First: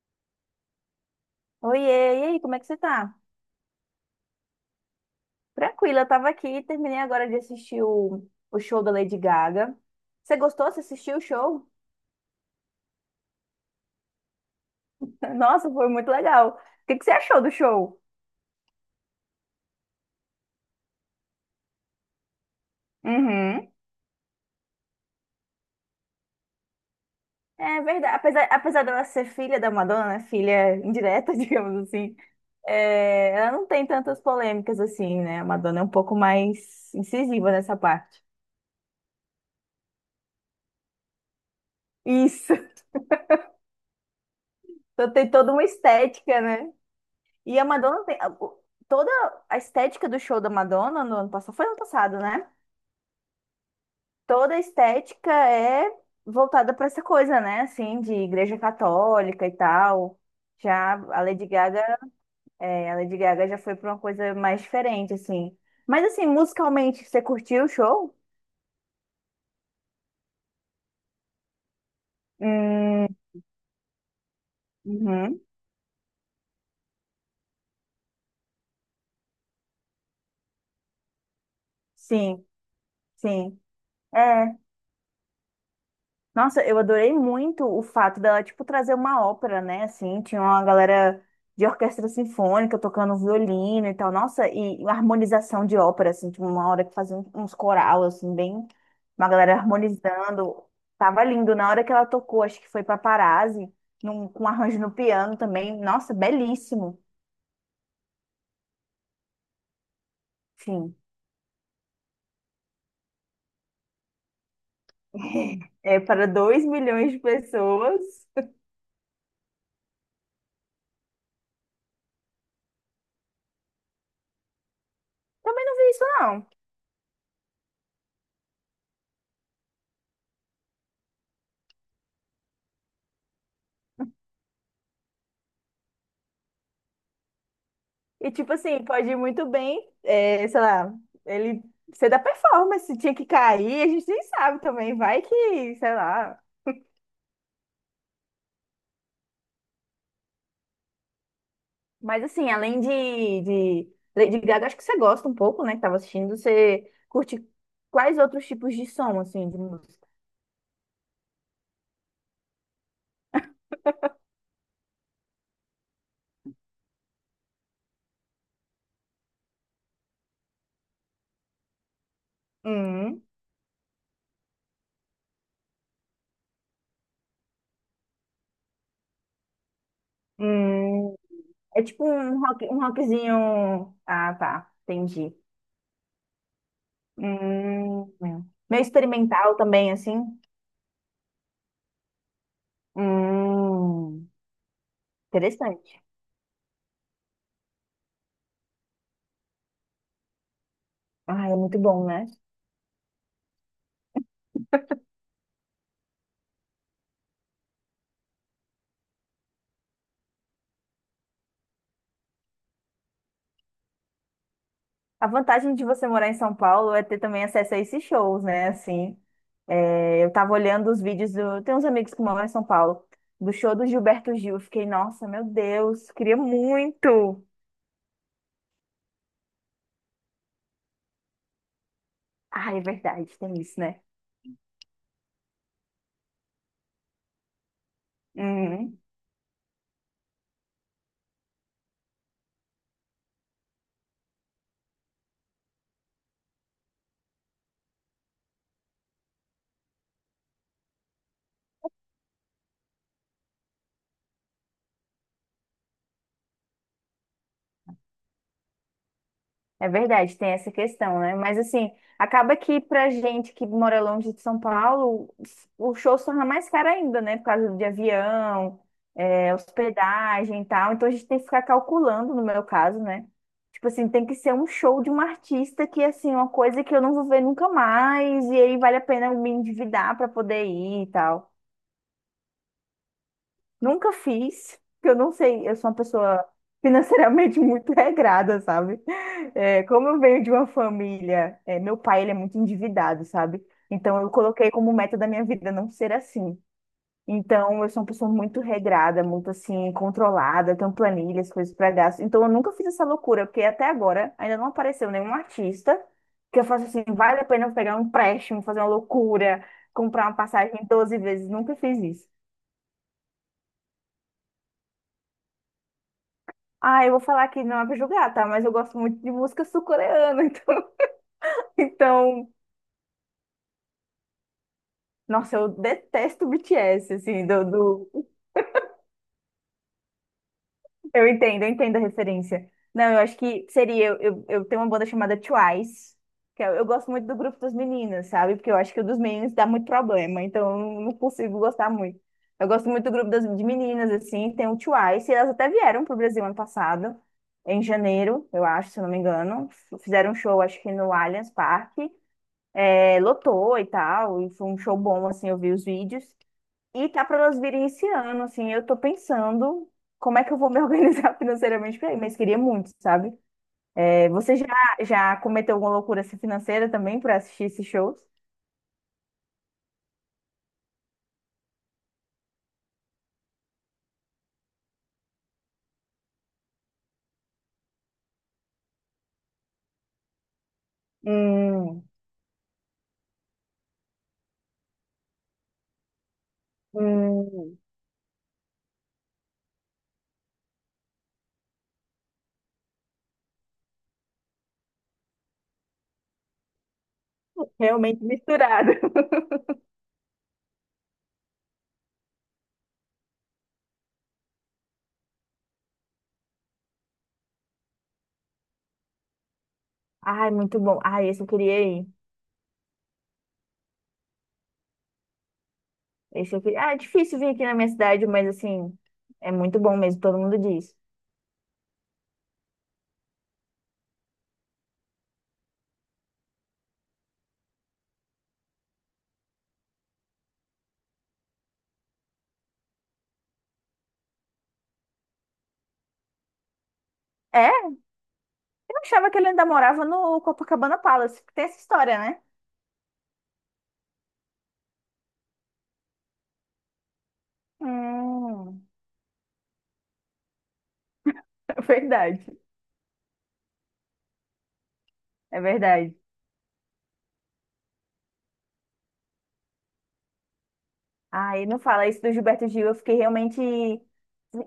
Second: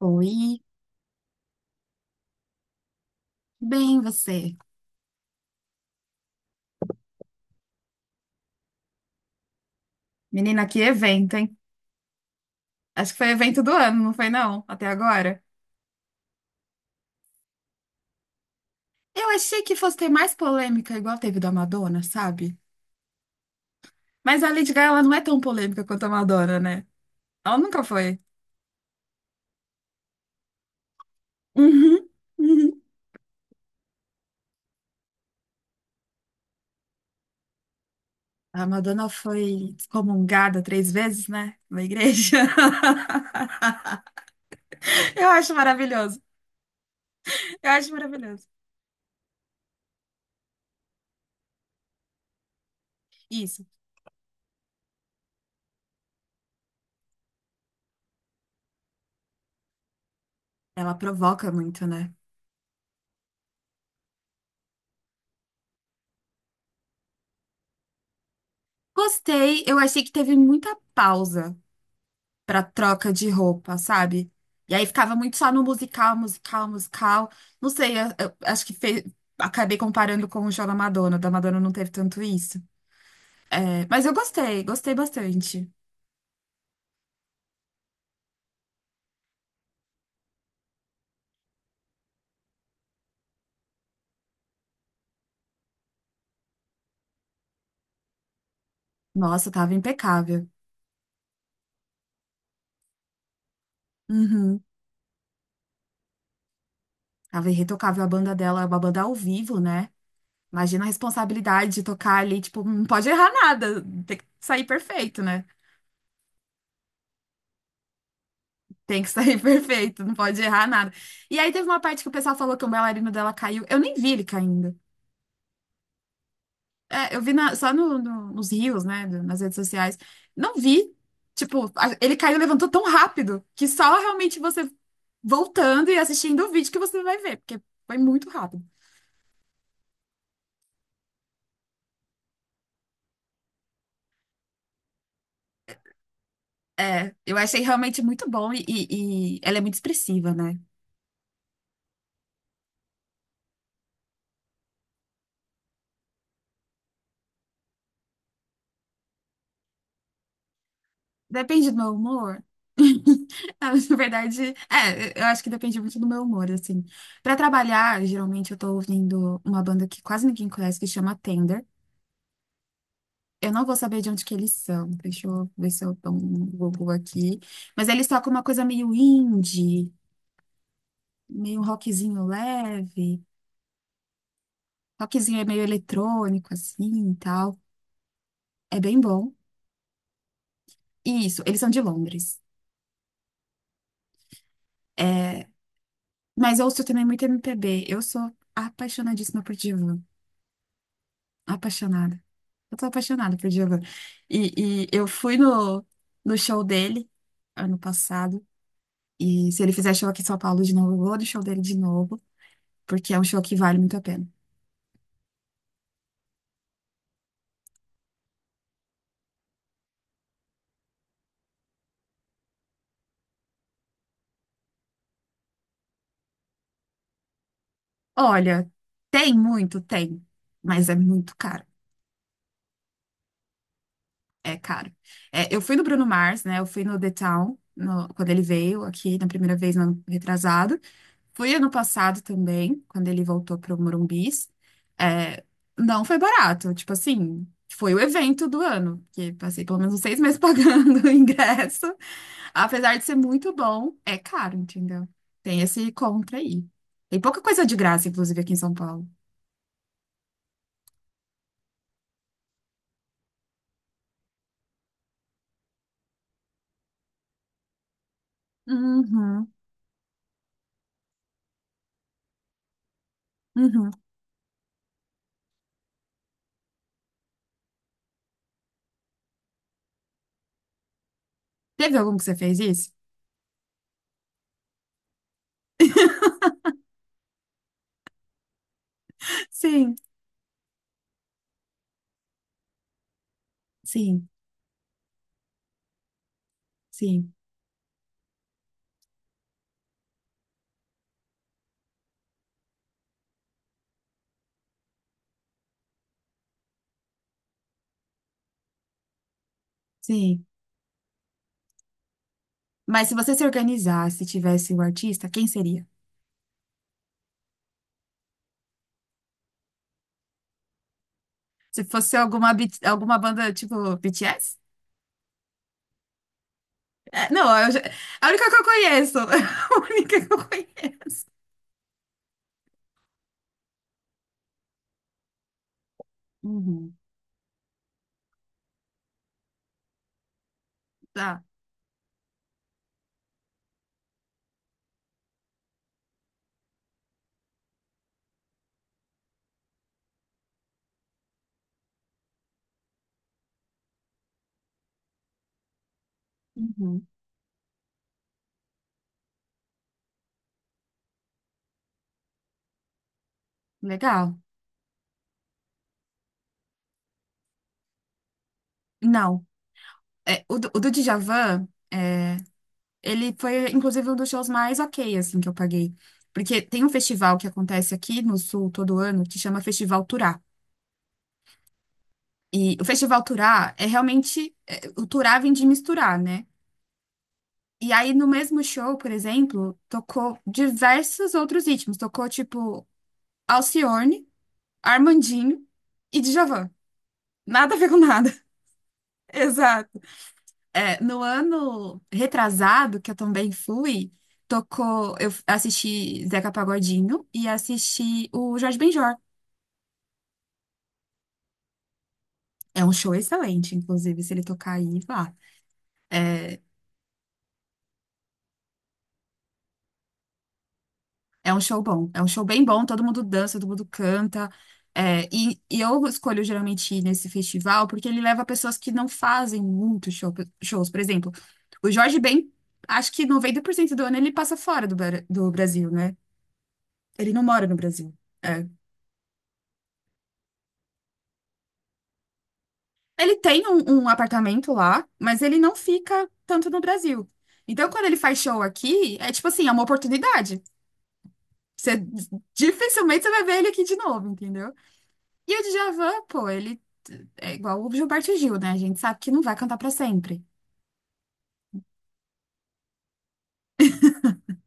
Oi, Oiê, e aí, como é que você tá? bem você. Tranquila, eu tava aqui, terminei agora de assistir o show da Lady Gaga. Você Menina, gostou? Você que assistiu o evento, hein? show? Acho que foi evento do ano, não foi não? Até agora. Nossa, foi muito legal. O que que você achou do show? Eu achei que fosse ter mais polêmica igual teve da Madonna, sabe? Uhum. Mas a Lady Gaga, ela não é tão polêmica quanto a Madonna, né? Ela É nunca verdade, foi. apesar dela ser filha da Madonna, né, filha indireta, digamos Uhum, assim, uhum. Ela não tem tantas polêmicas assim, né? A Madonna é um pouco mais incisiva nessa parte. A Madonna foi excomungada 3 vezes, né? Na igreja. Isso, então Eu tem toda acho uma maravilhoso. estética, né? E a Eu acho Madonna tem. Maravilhoso. Toda a estética do show da Madonna no ano passado, foi ano passado, né? Isso. Toda a estética é voltada para essa coisa, né? Assim, de igreja católica e tal. Ela Já a Lady provoca Gaga, muito, né? A Lady Gaga já foi para uma coisa mais diferente, assim. Mas assim, musicalmente, você curtiu o show? Gostei, eu achei que teve muita pausa pra Hum, troca de roupa, sabe? E aí ficava muito uhum, só no musical, musical, musical. Não sei, eu acho que acabei comparando com o show da Madonna. O Da Madonna não teve tanto sim, isso. sim. É, mas eu É. gostei, gostei bastante. Nossa, eu adorei muito o fato dela, tipo, trazer uma ópera, né? Assim, tinha uma galera de orquestra sinfônica tocando violino e tal. Nossa, e harmonização de ópera, assim, tipo, uma hora que fazia uns coral, assim, bem... Uma Nossa, galera tava impecável. harmonizando. Tava lindo. Na hora que ela tocou, acho que foi Paparazzi, num, com Uhum. arranjo no piano também. Nossa, belíssimo. Tava irretocável a banda dela, é uma banda ao vivo, né? Imagina a Sim. responsabilidade de tocar ali, tipo, não pode errar nada, tem que sair perfeito, né? É para dois milhões de pessoas. Tem que sair perfeito, não pode errar nada. E aí teve uma parte que o pessoal falou que o bailarino dela caiu. Eu nem vi ele caindo. Também não vi isso, não. É, eu vi só nos rios, né, nas redes sociais. Não vi. Tipo, ele caiu e levantou tão rápido que só realmente você voltando e assistindo o vídeo que você vai ver, porque foi muito E tipo rápido. assim, pode ir muito bem, sei lá, ele ser da performance, tinha que cair, a gente nem sabe também, vai que, sei lá. É, eu achei realmente muito bom e ela é muito expressiva, né? Mas assim, além de Lady Gaga, acho que você gosta um pouco, né, que tava assistindo, você curte quais outros tipos de som, assim, de música? Depende do meu humor. Na verdade, é, eu acho que depende muito do meu humor, assim. Pra trabalhar, geralmente eu tô ouvindo uma banda que quase ninguém conhece, que chama Tender. Hum, Eu não vou saber de onde que eles são. Deixa eu ver se eu dou um Google aqui. Mas eles tocam uma coisa meio indie, hum, meio É tipo rockzinho um rock, um leve. rockzinho. Ah, tá, entendi. Rockzinho é meio eletrônico, assim, e tal. Hum, É meio bem bom. experimental também, assim, E isso, eles são de Londres. hum, É, interessante. mas eu ouço também muito MPB. Eu sou apaixonadíssima por Djavan. Ah, é muito bom, Apaixonada. né? Eu tô apaixonada por Djavan. E eu fui no show dele ano passado. E se ele fizer show aqui em São Paulo de novo, eu vou no show dele de novo, porque é um show que vale muito a pena. A vantagem de você morar em São Paulo é ter também acesso a esses shows, né? Assim, eu tava olhando os vídeos do. Tem uns amigos que moram em São Paulo, do show do Gilberto Gil. Eu fiquei, nossa, meu Deus, queria muito. Olha, tem muito, tem, mas é muito caro. Ah, é verdade, tem isso, né? É caro. É, eu fui no Bruno Mars, né? Eu fui no The Town, quando ele veio Uhum. aqui na primeira vez, no ano retrasado. Fui ano passado também, quando ele voltou pro Morumbis. É, não foi barato, tipo assim, foi o evento do ano, que passei pelo menos uns 6 meses pagando o ingresso. Apesar de ser muito bom, é caro, entendeu? Tem esse contra aí. Tem pouca coisa de graça, inclusive, aqui em São Paulo. É verdade, tem essa questão, né? Mas assim, acaba que pra gente que mora longe de São Paulo, o show se torna mais caro ainda, né? Por causa de avião, Uhum, hospedagem e tal. Então a gente tem que ficar calculando, no meu caso, né? Tipo uhum. assim, tem que ser um show de um artista que, assim, uma coisa que eu não vou ver nunca mais, e aí vale a pena eu me endividar pra poder ir e tal. Teve algum que você fez isso? Nunca fiz, porque eu não sei, eu sou uma pessoa financeiramente muito regrada, sabe? Sim. Como eu venho de uma família, meu pai, ele é muito endividado, sabe? Então Sim, eu coloquei como meta da minha vida não ser assim. sim, Então eu sou uma pessoa muito regrada, muito assim, controlada, eu tenho planilhas, coisas para gasto. Então eu nunca fiz essa loucura, porque até agora ainda não apareceu nenhum artista que eu faça assim, vale a pena eu pegar um empréstimo, fazer uma loucura, comprar uma sim. passagem 12 vezes, nunca fiz isso. Mas se você se organizasse e tivesse o artista, quem seria? Ah, eu vou falar que não é pra julgar, tá? Mas eu gosto muito de música sul-coreana, então, Se fosse alguma, então, alguma banda tipo BTS? nossa, eu detesto BTS, É, assim, não, a única que eu conheço. A única que eu conheço. eu entendo, eu entendo a referência. Não, eu acho que seria, eu tenho uma banda chamada Twice, que eu Uhum. gosto muito do grupo das meninas, sabe? Porque eu acho que o dos meninos dá muito problema, então eu não Tá. consigo gostar muito. Eu gosto muito do grupo das, de meninas, assim, tem o Twice, e elas até vieram pro Brasil ano passado, em janeiro, eu acho, se eu não me engano. Fizeram um show, acho que no Allianz Parque. Lotou e tal, e foi um show bom, assim, eu vi os vídeos. Uhum. E tá para nós virem esse ano, assim, eu tô pensando como é que eu vou me organizar financeiramente pra ir, mas queria muito, sabe? É, Legal. você já, já cometeu alguma loucura assim, financeira também para assistir esses shows? Não. É, o do Djavan, é, ele foi, inclusive, um dos shows mais ok, assim, que eu paguei. Porque tem um festival que acontece aqui no Sul todo ano que chama Festival Turá. Hum, E o Festival Turá é realmente. O Turá vem de misturar, né? hum, E aí, no mesmo show, por exemplo, tocou diversos outros ritmos. Tocou, tipo, Alcione, Armandinho e Djavan. Nada a ver com realmente nada. misturado. Exato. É, no ano retrasado, que eu também fui, tocou. Eu assisti Zeca Pagodinho e assisti o Jorge Benjor. Ai, muito bom. Ai, esse eu queria ir. É um show excelente, inclusive, se ele tocar aí, vá. Esse É, eu queria... Ah, é difícil vir aqui na minha cidade, mas assim, é muito bom mesmo, todo mundo diz. É, um show bom, é um show bem bom, todo mundo dança, todo mundo canta. É, e eu escolho geralmente ir nesse festival porque ele leva pessoas que não fazem muito shows. Por exemplo, o Jorge Ben, acho que 90% do ano ele passa fora do Brasil, né? Ele não mora É? no Brasil. É. Achava que ele ainda morava no Copacabana Palace. Tem essa história, né? Ele tem um apartamento lá, mas ele não fica tanto no Brasil. Então, quando ele faz show Hum, aqui, é tipo assim, é uma oportunidade. é Você, verdade. dificilmente você vai ver ele aqui de novo, entendeu? E É o verdade. Djavan, pô, ele é igual o Gilberto Gil, né? A gente sabe que não vai cantar pra sempre. Aí não fala isso do Gilberto Gil. Eu fiquei realmente.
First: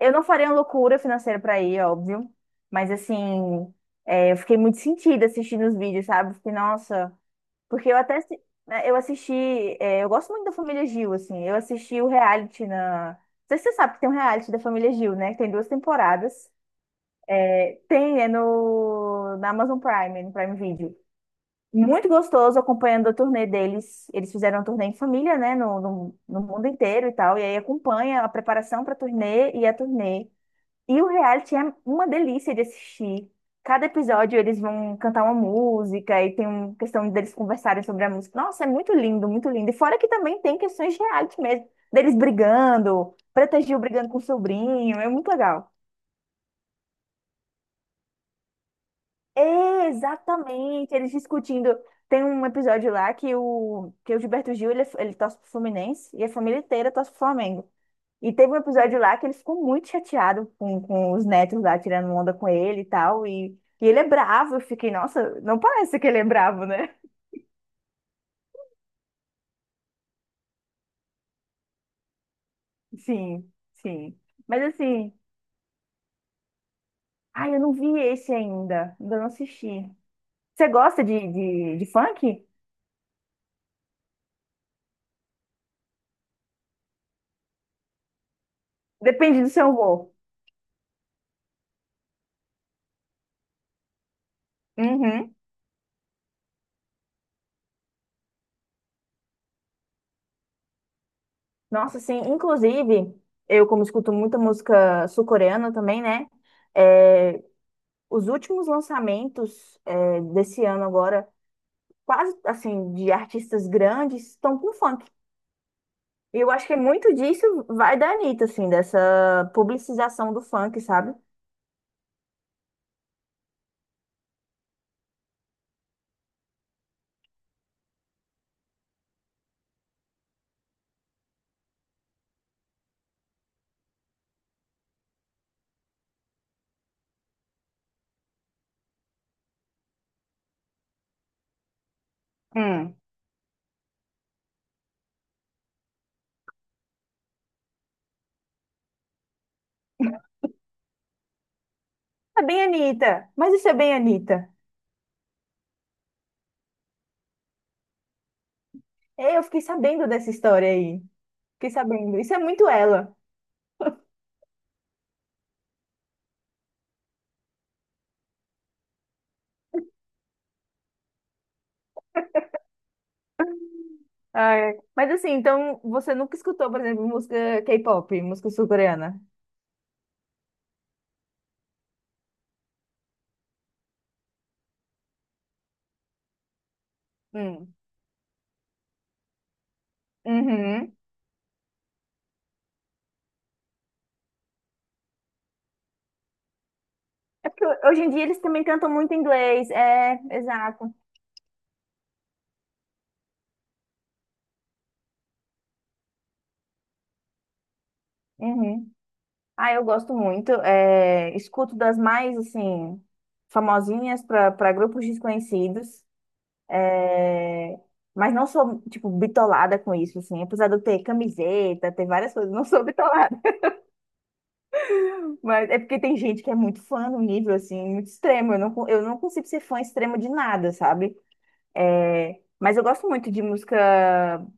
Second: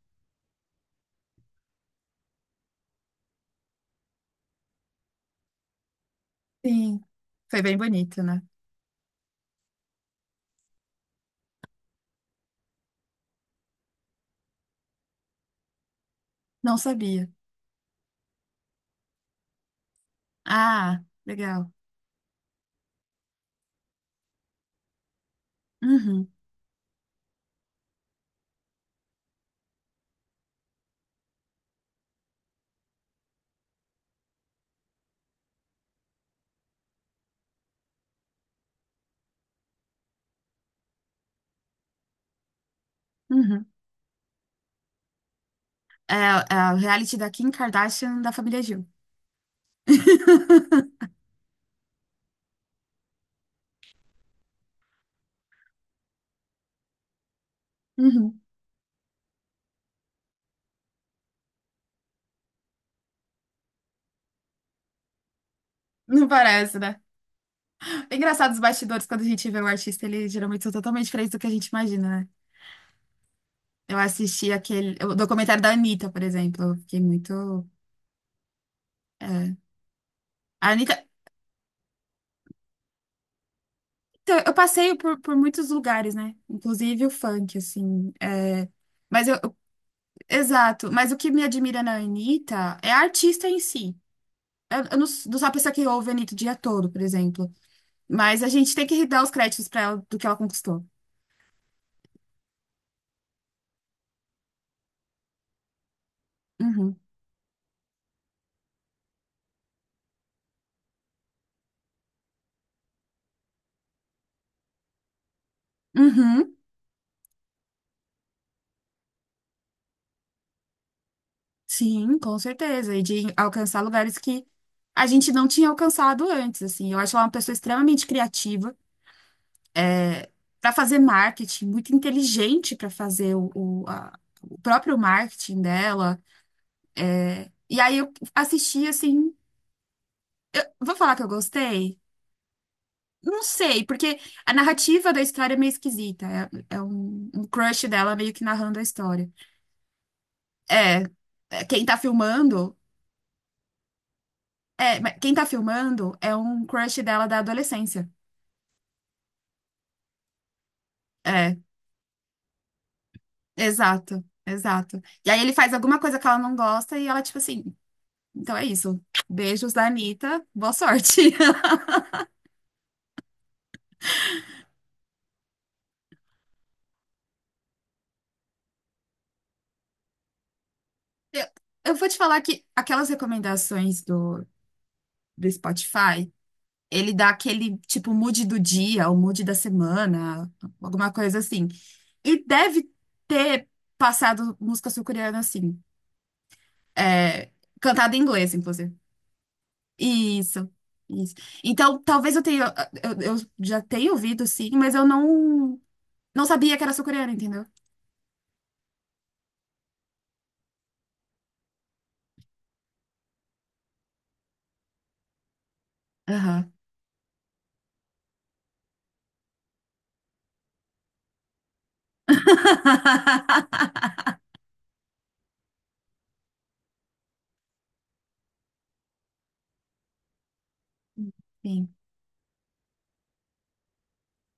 Eu não faria uma loucura financeira pra ir, óbvio. Mas assim, eu fiquei muito sentida assistindo os vídeos, sabe? Fiquei, Sim. nossa. Foi bem Porque eu até. bonito, né? Eu assisti. Eu gosto muito da família Gil, assim. Eu assisti o reality na. Não sei se você sabe que tem um reality da família Gil, né? Que tem duas temporadas. Não sabia. Tem, é na Amazon Prime, no Prime Video. Ah, legal. Muito gostoso acompanhando a turnê deles. Eles fizeram a turnê em família, né, Uhum, no mundo inteiro e tal. E aí acompanha a preparação para a turnê. E o reality é uma delícia de assistir. Cada episódio eles vão cantar uma música e tem uma questão deles conversarem sobre a música. Nossa, é muito lindo, muito lindo. E fora que também tem questões de reality mesmo, deles brigando, Preta uhum. Gil brigando com o sobrinho. É muito legal. É, é o reality da Kim Kardashian da família Gil. É, exatamente. Eles discutindo. Tem um episódio lá que o Gilberto Gil, ele torce pro Fluminense e a família inteira torce pro Flamengo. E Uhum. teve um episódio lá que ele ficou muito chateado com os netos lá tirando onda com ele e tal. E ele é bravo. Eu fiquei, nossa, não parece que ele é Não bravo, parece, né? né? É engraçado os bastidores, quando a gente vê o artista, eles geralmente são totalmente diferentes do que a gente imagina, né? Sim, Eu sim. assisti Mas aquele, assim, o documentário da Anitta, por exemplo. Eu fiquei ai, eu muito. não vi esse ainda. Ainda não É. assisti. A Você Anitta, gosta de funk? Então, eu passeio por muitos lugares, né? Inclusive o funk, assim. Mas eu, Depende do eu- seu humor. Exato. Mas o que me admira na Anitta é a artista em si. Eu não, s- Uhum. não sou a pessoa que ouve a Anitta o dia todo, por exemplo. Mas a gente tem que dar os créditos pra ela do que ela conquistou. Nossa, sim. Inclusive, eu como escuto muita música sul-coreana também, né? Uhum. É, os últimos lançamentos desse ano agora, quase assim, de artistas grandes, estão com funk. E eu Uhum. acho que muito disso vai da Anitta, assim, dessa publicização do funk, sabe? Sim, com certeza. E de alcançar lugares que a gente não tinha alcançado antes, assim. Eu acho ela uma pessoa extremamente criativa para fazer marketing, muito inteligente para fazer o próprio marketing dela. E aí eu assisti assim, vou falar que eu gostei? Hum. Não sei, porque a narrativa da história é meio esquisita. É, é um crush dela meio que narrando a história. É, é, quem tá É bem filmando, Anitta, mas isso é bem Anitta. é, Mas quem tá filmando é um crush dela da adolescência. Eu fiquei sabendo dessa história aí. É, Fiquei sabendo. Isso é muito ela. exato, exato. E aí ele faz alguma coisa que ela não gosta e ela, tipo assim, então é isso. Beijos da Anitta, boa sorte. Ah, é. Mas assim, então você nunca escutou, por exemplo, música K-pop, música sul-coreana? Eu eu vou te falar que aquelas recomendações do Spotify, ele dá Hum. aquele tipo mood do dia, o mood da semana, Uhum. alguma coisa assim. E deve ter passado música sul-coreana assim, É é, porque hoje em cantada em dia eles inglês, também cantam inclusive. muito inglês. É, Isso, exato. isso. Então, talvez eu tenha, eu já tenha ouvido sim, mas eu não sabia que era sul-coreana, entendeu? Uhum. Ah, eu gosto muito. Escuto das mais, assim, famosinhas para grupos desconhecidos. Aham. é, Mas não sou, tipo, bitolada com isso, assim. Apesar de eu ter camiseta, ter várias coisas, não sou bitolada. Mas é porque tem gente que é muito fã no nível, assim, muito extremo. Eu não, eu não consigo ser fã extremo de nada, sabe? Sim, É, mas eu gosto muito de música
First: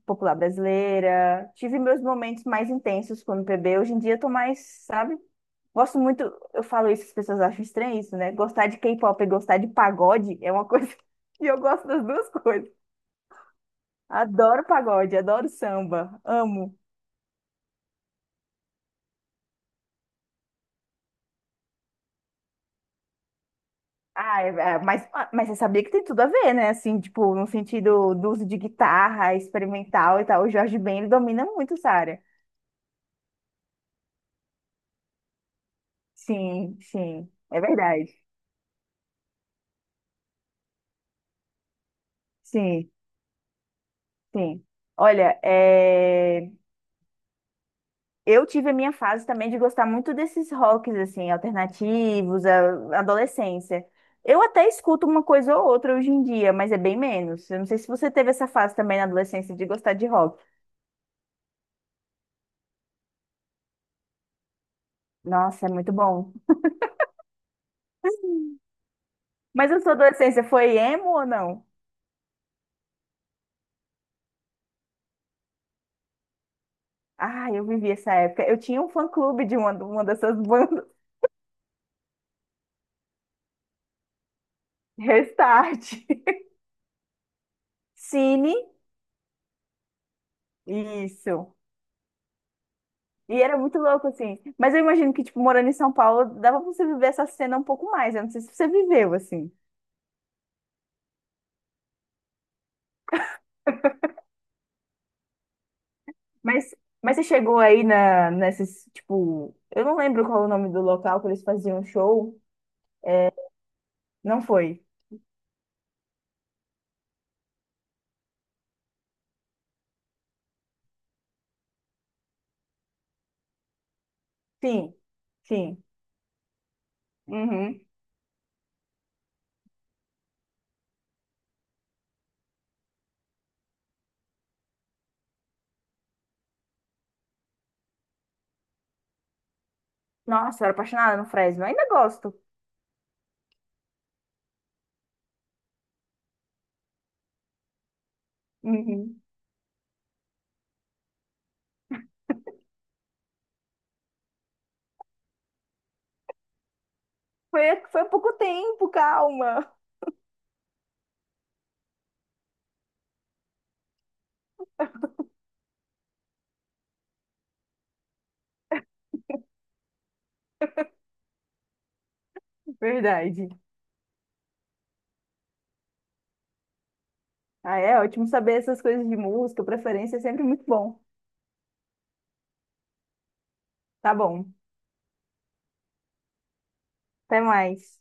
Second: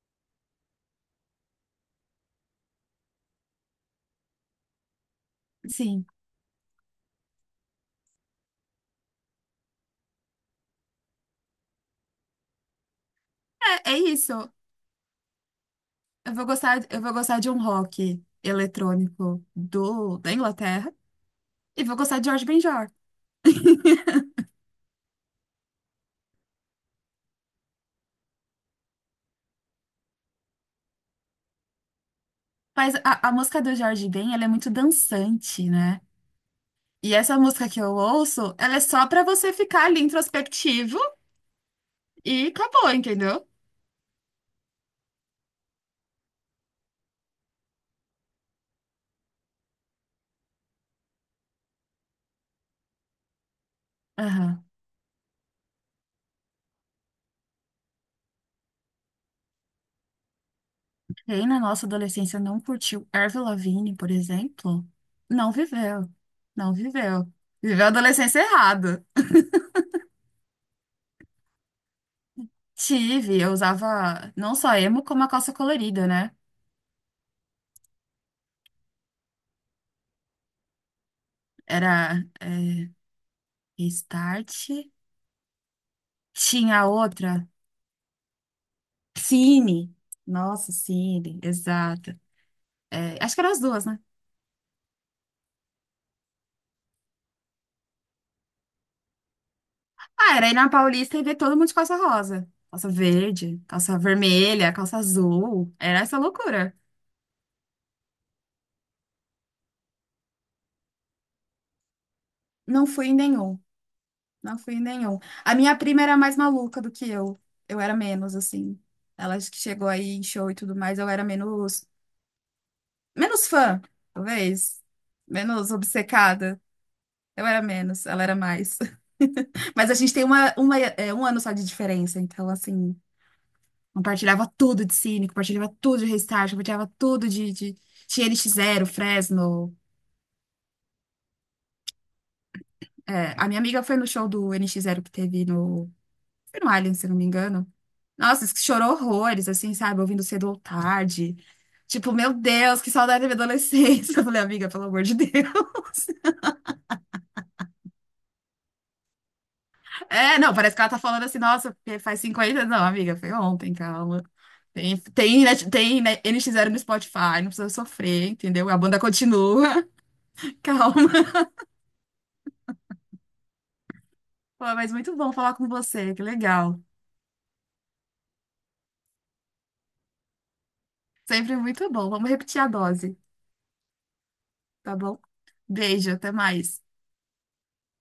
popular brasileira. Tive meus momentos mais intensos com o MPB. Hoje em dia eu tô mais, sabe? Gosto sim. muito, eu falo isso, as pessoas acham estranho isso, né? Gostar de K-pop e gostar de pagode é uma coisa que eu gosto das duas coisas. É isso. Adoro pagode, adoro samba, amo. Eu vou gostar de um rock eletrônico da Inglaterra e vou gostar de Jorge Benjor. Ah, mas, ah, mas você sabia que tem tudo a ver, né? Assim, tipo, no sentido do uso de guitarra experimental e tal. O Jorge Ben, ele domina muito essa área. Mas a música do Jorge Ben, ela é muito dançante, né? Sim, E sim, essa é música que eu verdade. ouço, ela é só pra você ficar ali introspectivo e acabou, Sim, entendeu? sim. Olha, eu tive a minha fase também de gostar muito desses rocks, assim, alternativos, adolescência. Eu Aham. até escuto uma coisa ou outra hoje em dia, mas é bem menos. Eu não sei se você teve essa fase também na adolescência de gostar de rock. Quem na nossa adolescência não curtiu Avril Lavigne, por exemplo, não Nossa, é muito viveu. bom. Não viveu. Viveu a adolescência errado. Mas a sua adolescência foi emo ou não? Tive, eu usava não só emo, como a calça colorida, né? Ah, eu vivi essa época. Eu tinha um fã-clube de uma dessas bandas. Era. Restart. Restart. Tinha outra. Cine. Cine. Nossa, Cine. Isso. Exato. É, acho E que eram era as muito duas, né? louco, assim. Mas eu imagino que, tipo, morando em São Paulo, dava pra você viver essa cena um pouco mais. Eu não sei se você viveu, assim. Ah, era ir na Paulista e ver todo mundo de calça rosa. Calça verde, calça vermelha, calça azul. Era essa Mas, loucura. mas você chegou aí na, nesses, tipo... Eu não lembro qual é o nome do local que eles faziam show. Não fui em nenhum. Não Não fui em foi? nenhum. A minha prima era mais maluca do que eu. Eu era menos, assim. Ela acho que chegou aí em show e tudo mais. Eu era menos... Menos fã, talvez. Sim. Menos Sim. obcecada. Eu era Uhum. menos. Ela era mais. Mas a gente tem um ano só de diferença, então, assim, compartilhava tudo de Cine, compartilhava tudo de Restart, compartilhava tudo de... Tinha NX Zero, Fresno. Nossa, eu era apaixonada no Fresno. Ainda gosto. É, a minha amiga foi no show do N NX Zero que teve no... Foi no Alien se não me engano. Nossa, chorou Uhum. horrores, assim, sabe? Ouvindo cedo ou tarde. Tipo, meu Deus, que saudade da minha adolescência. Eu falei, amiga, pelo amor de Deus. Foi, foi há pouco tempo, calma. É, não, parece que ela tá falando assim, nossa, porque faz 50. Não, amiga, foi ontem, calma. Tem, né, NX0 no Spotify, não precisa sofrer, entendeu? A banda continua. Calma. Verdade. Pô, mas muito bom falar com você, que legal. Ah, é ótimo saber essas coisas de música, preferência é sempre muito bom. Sempre muito bom. Vamos repetir a dose, Tá bom. tá bom? Beijo, até mais. Até mais.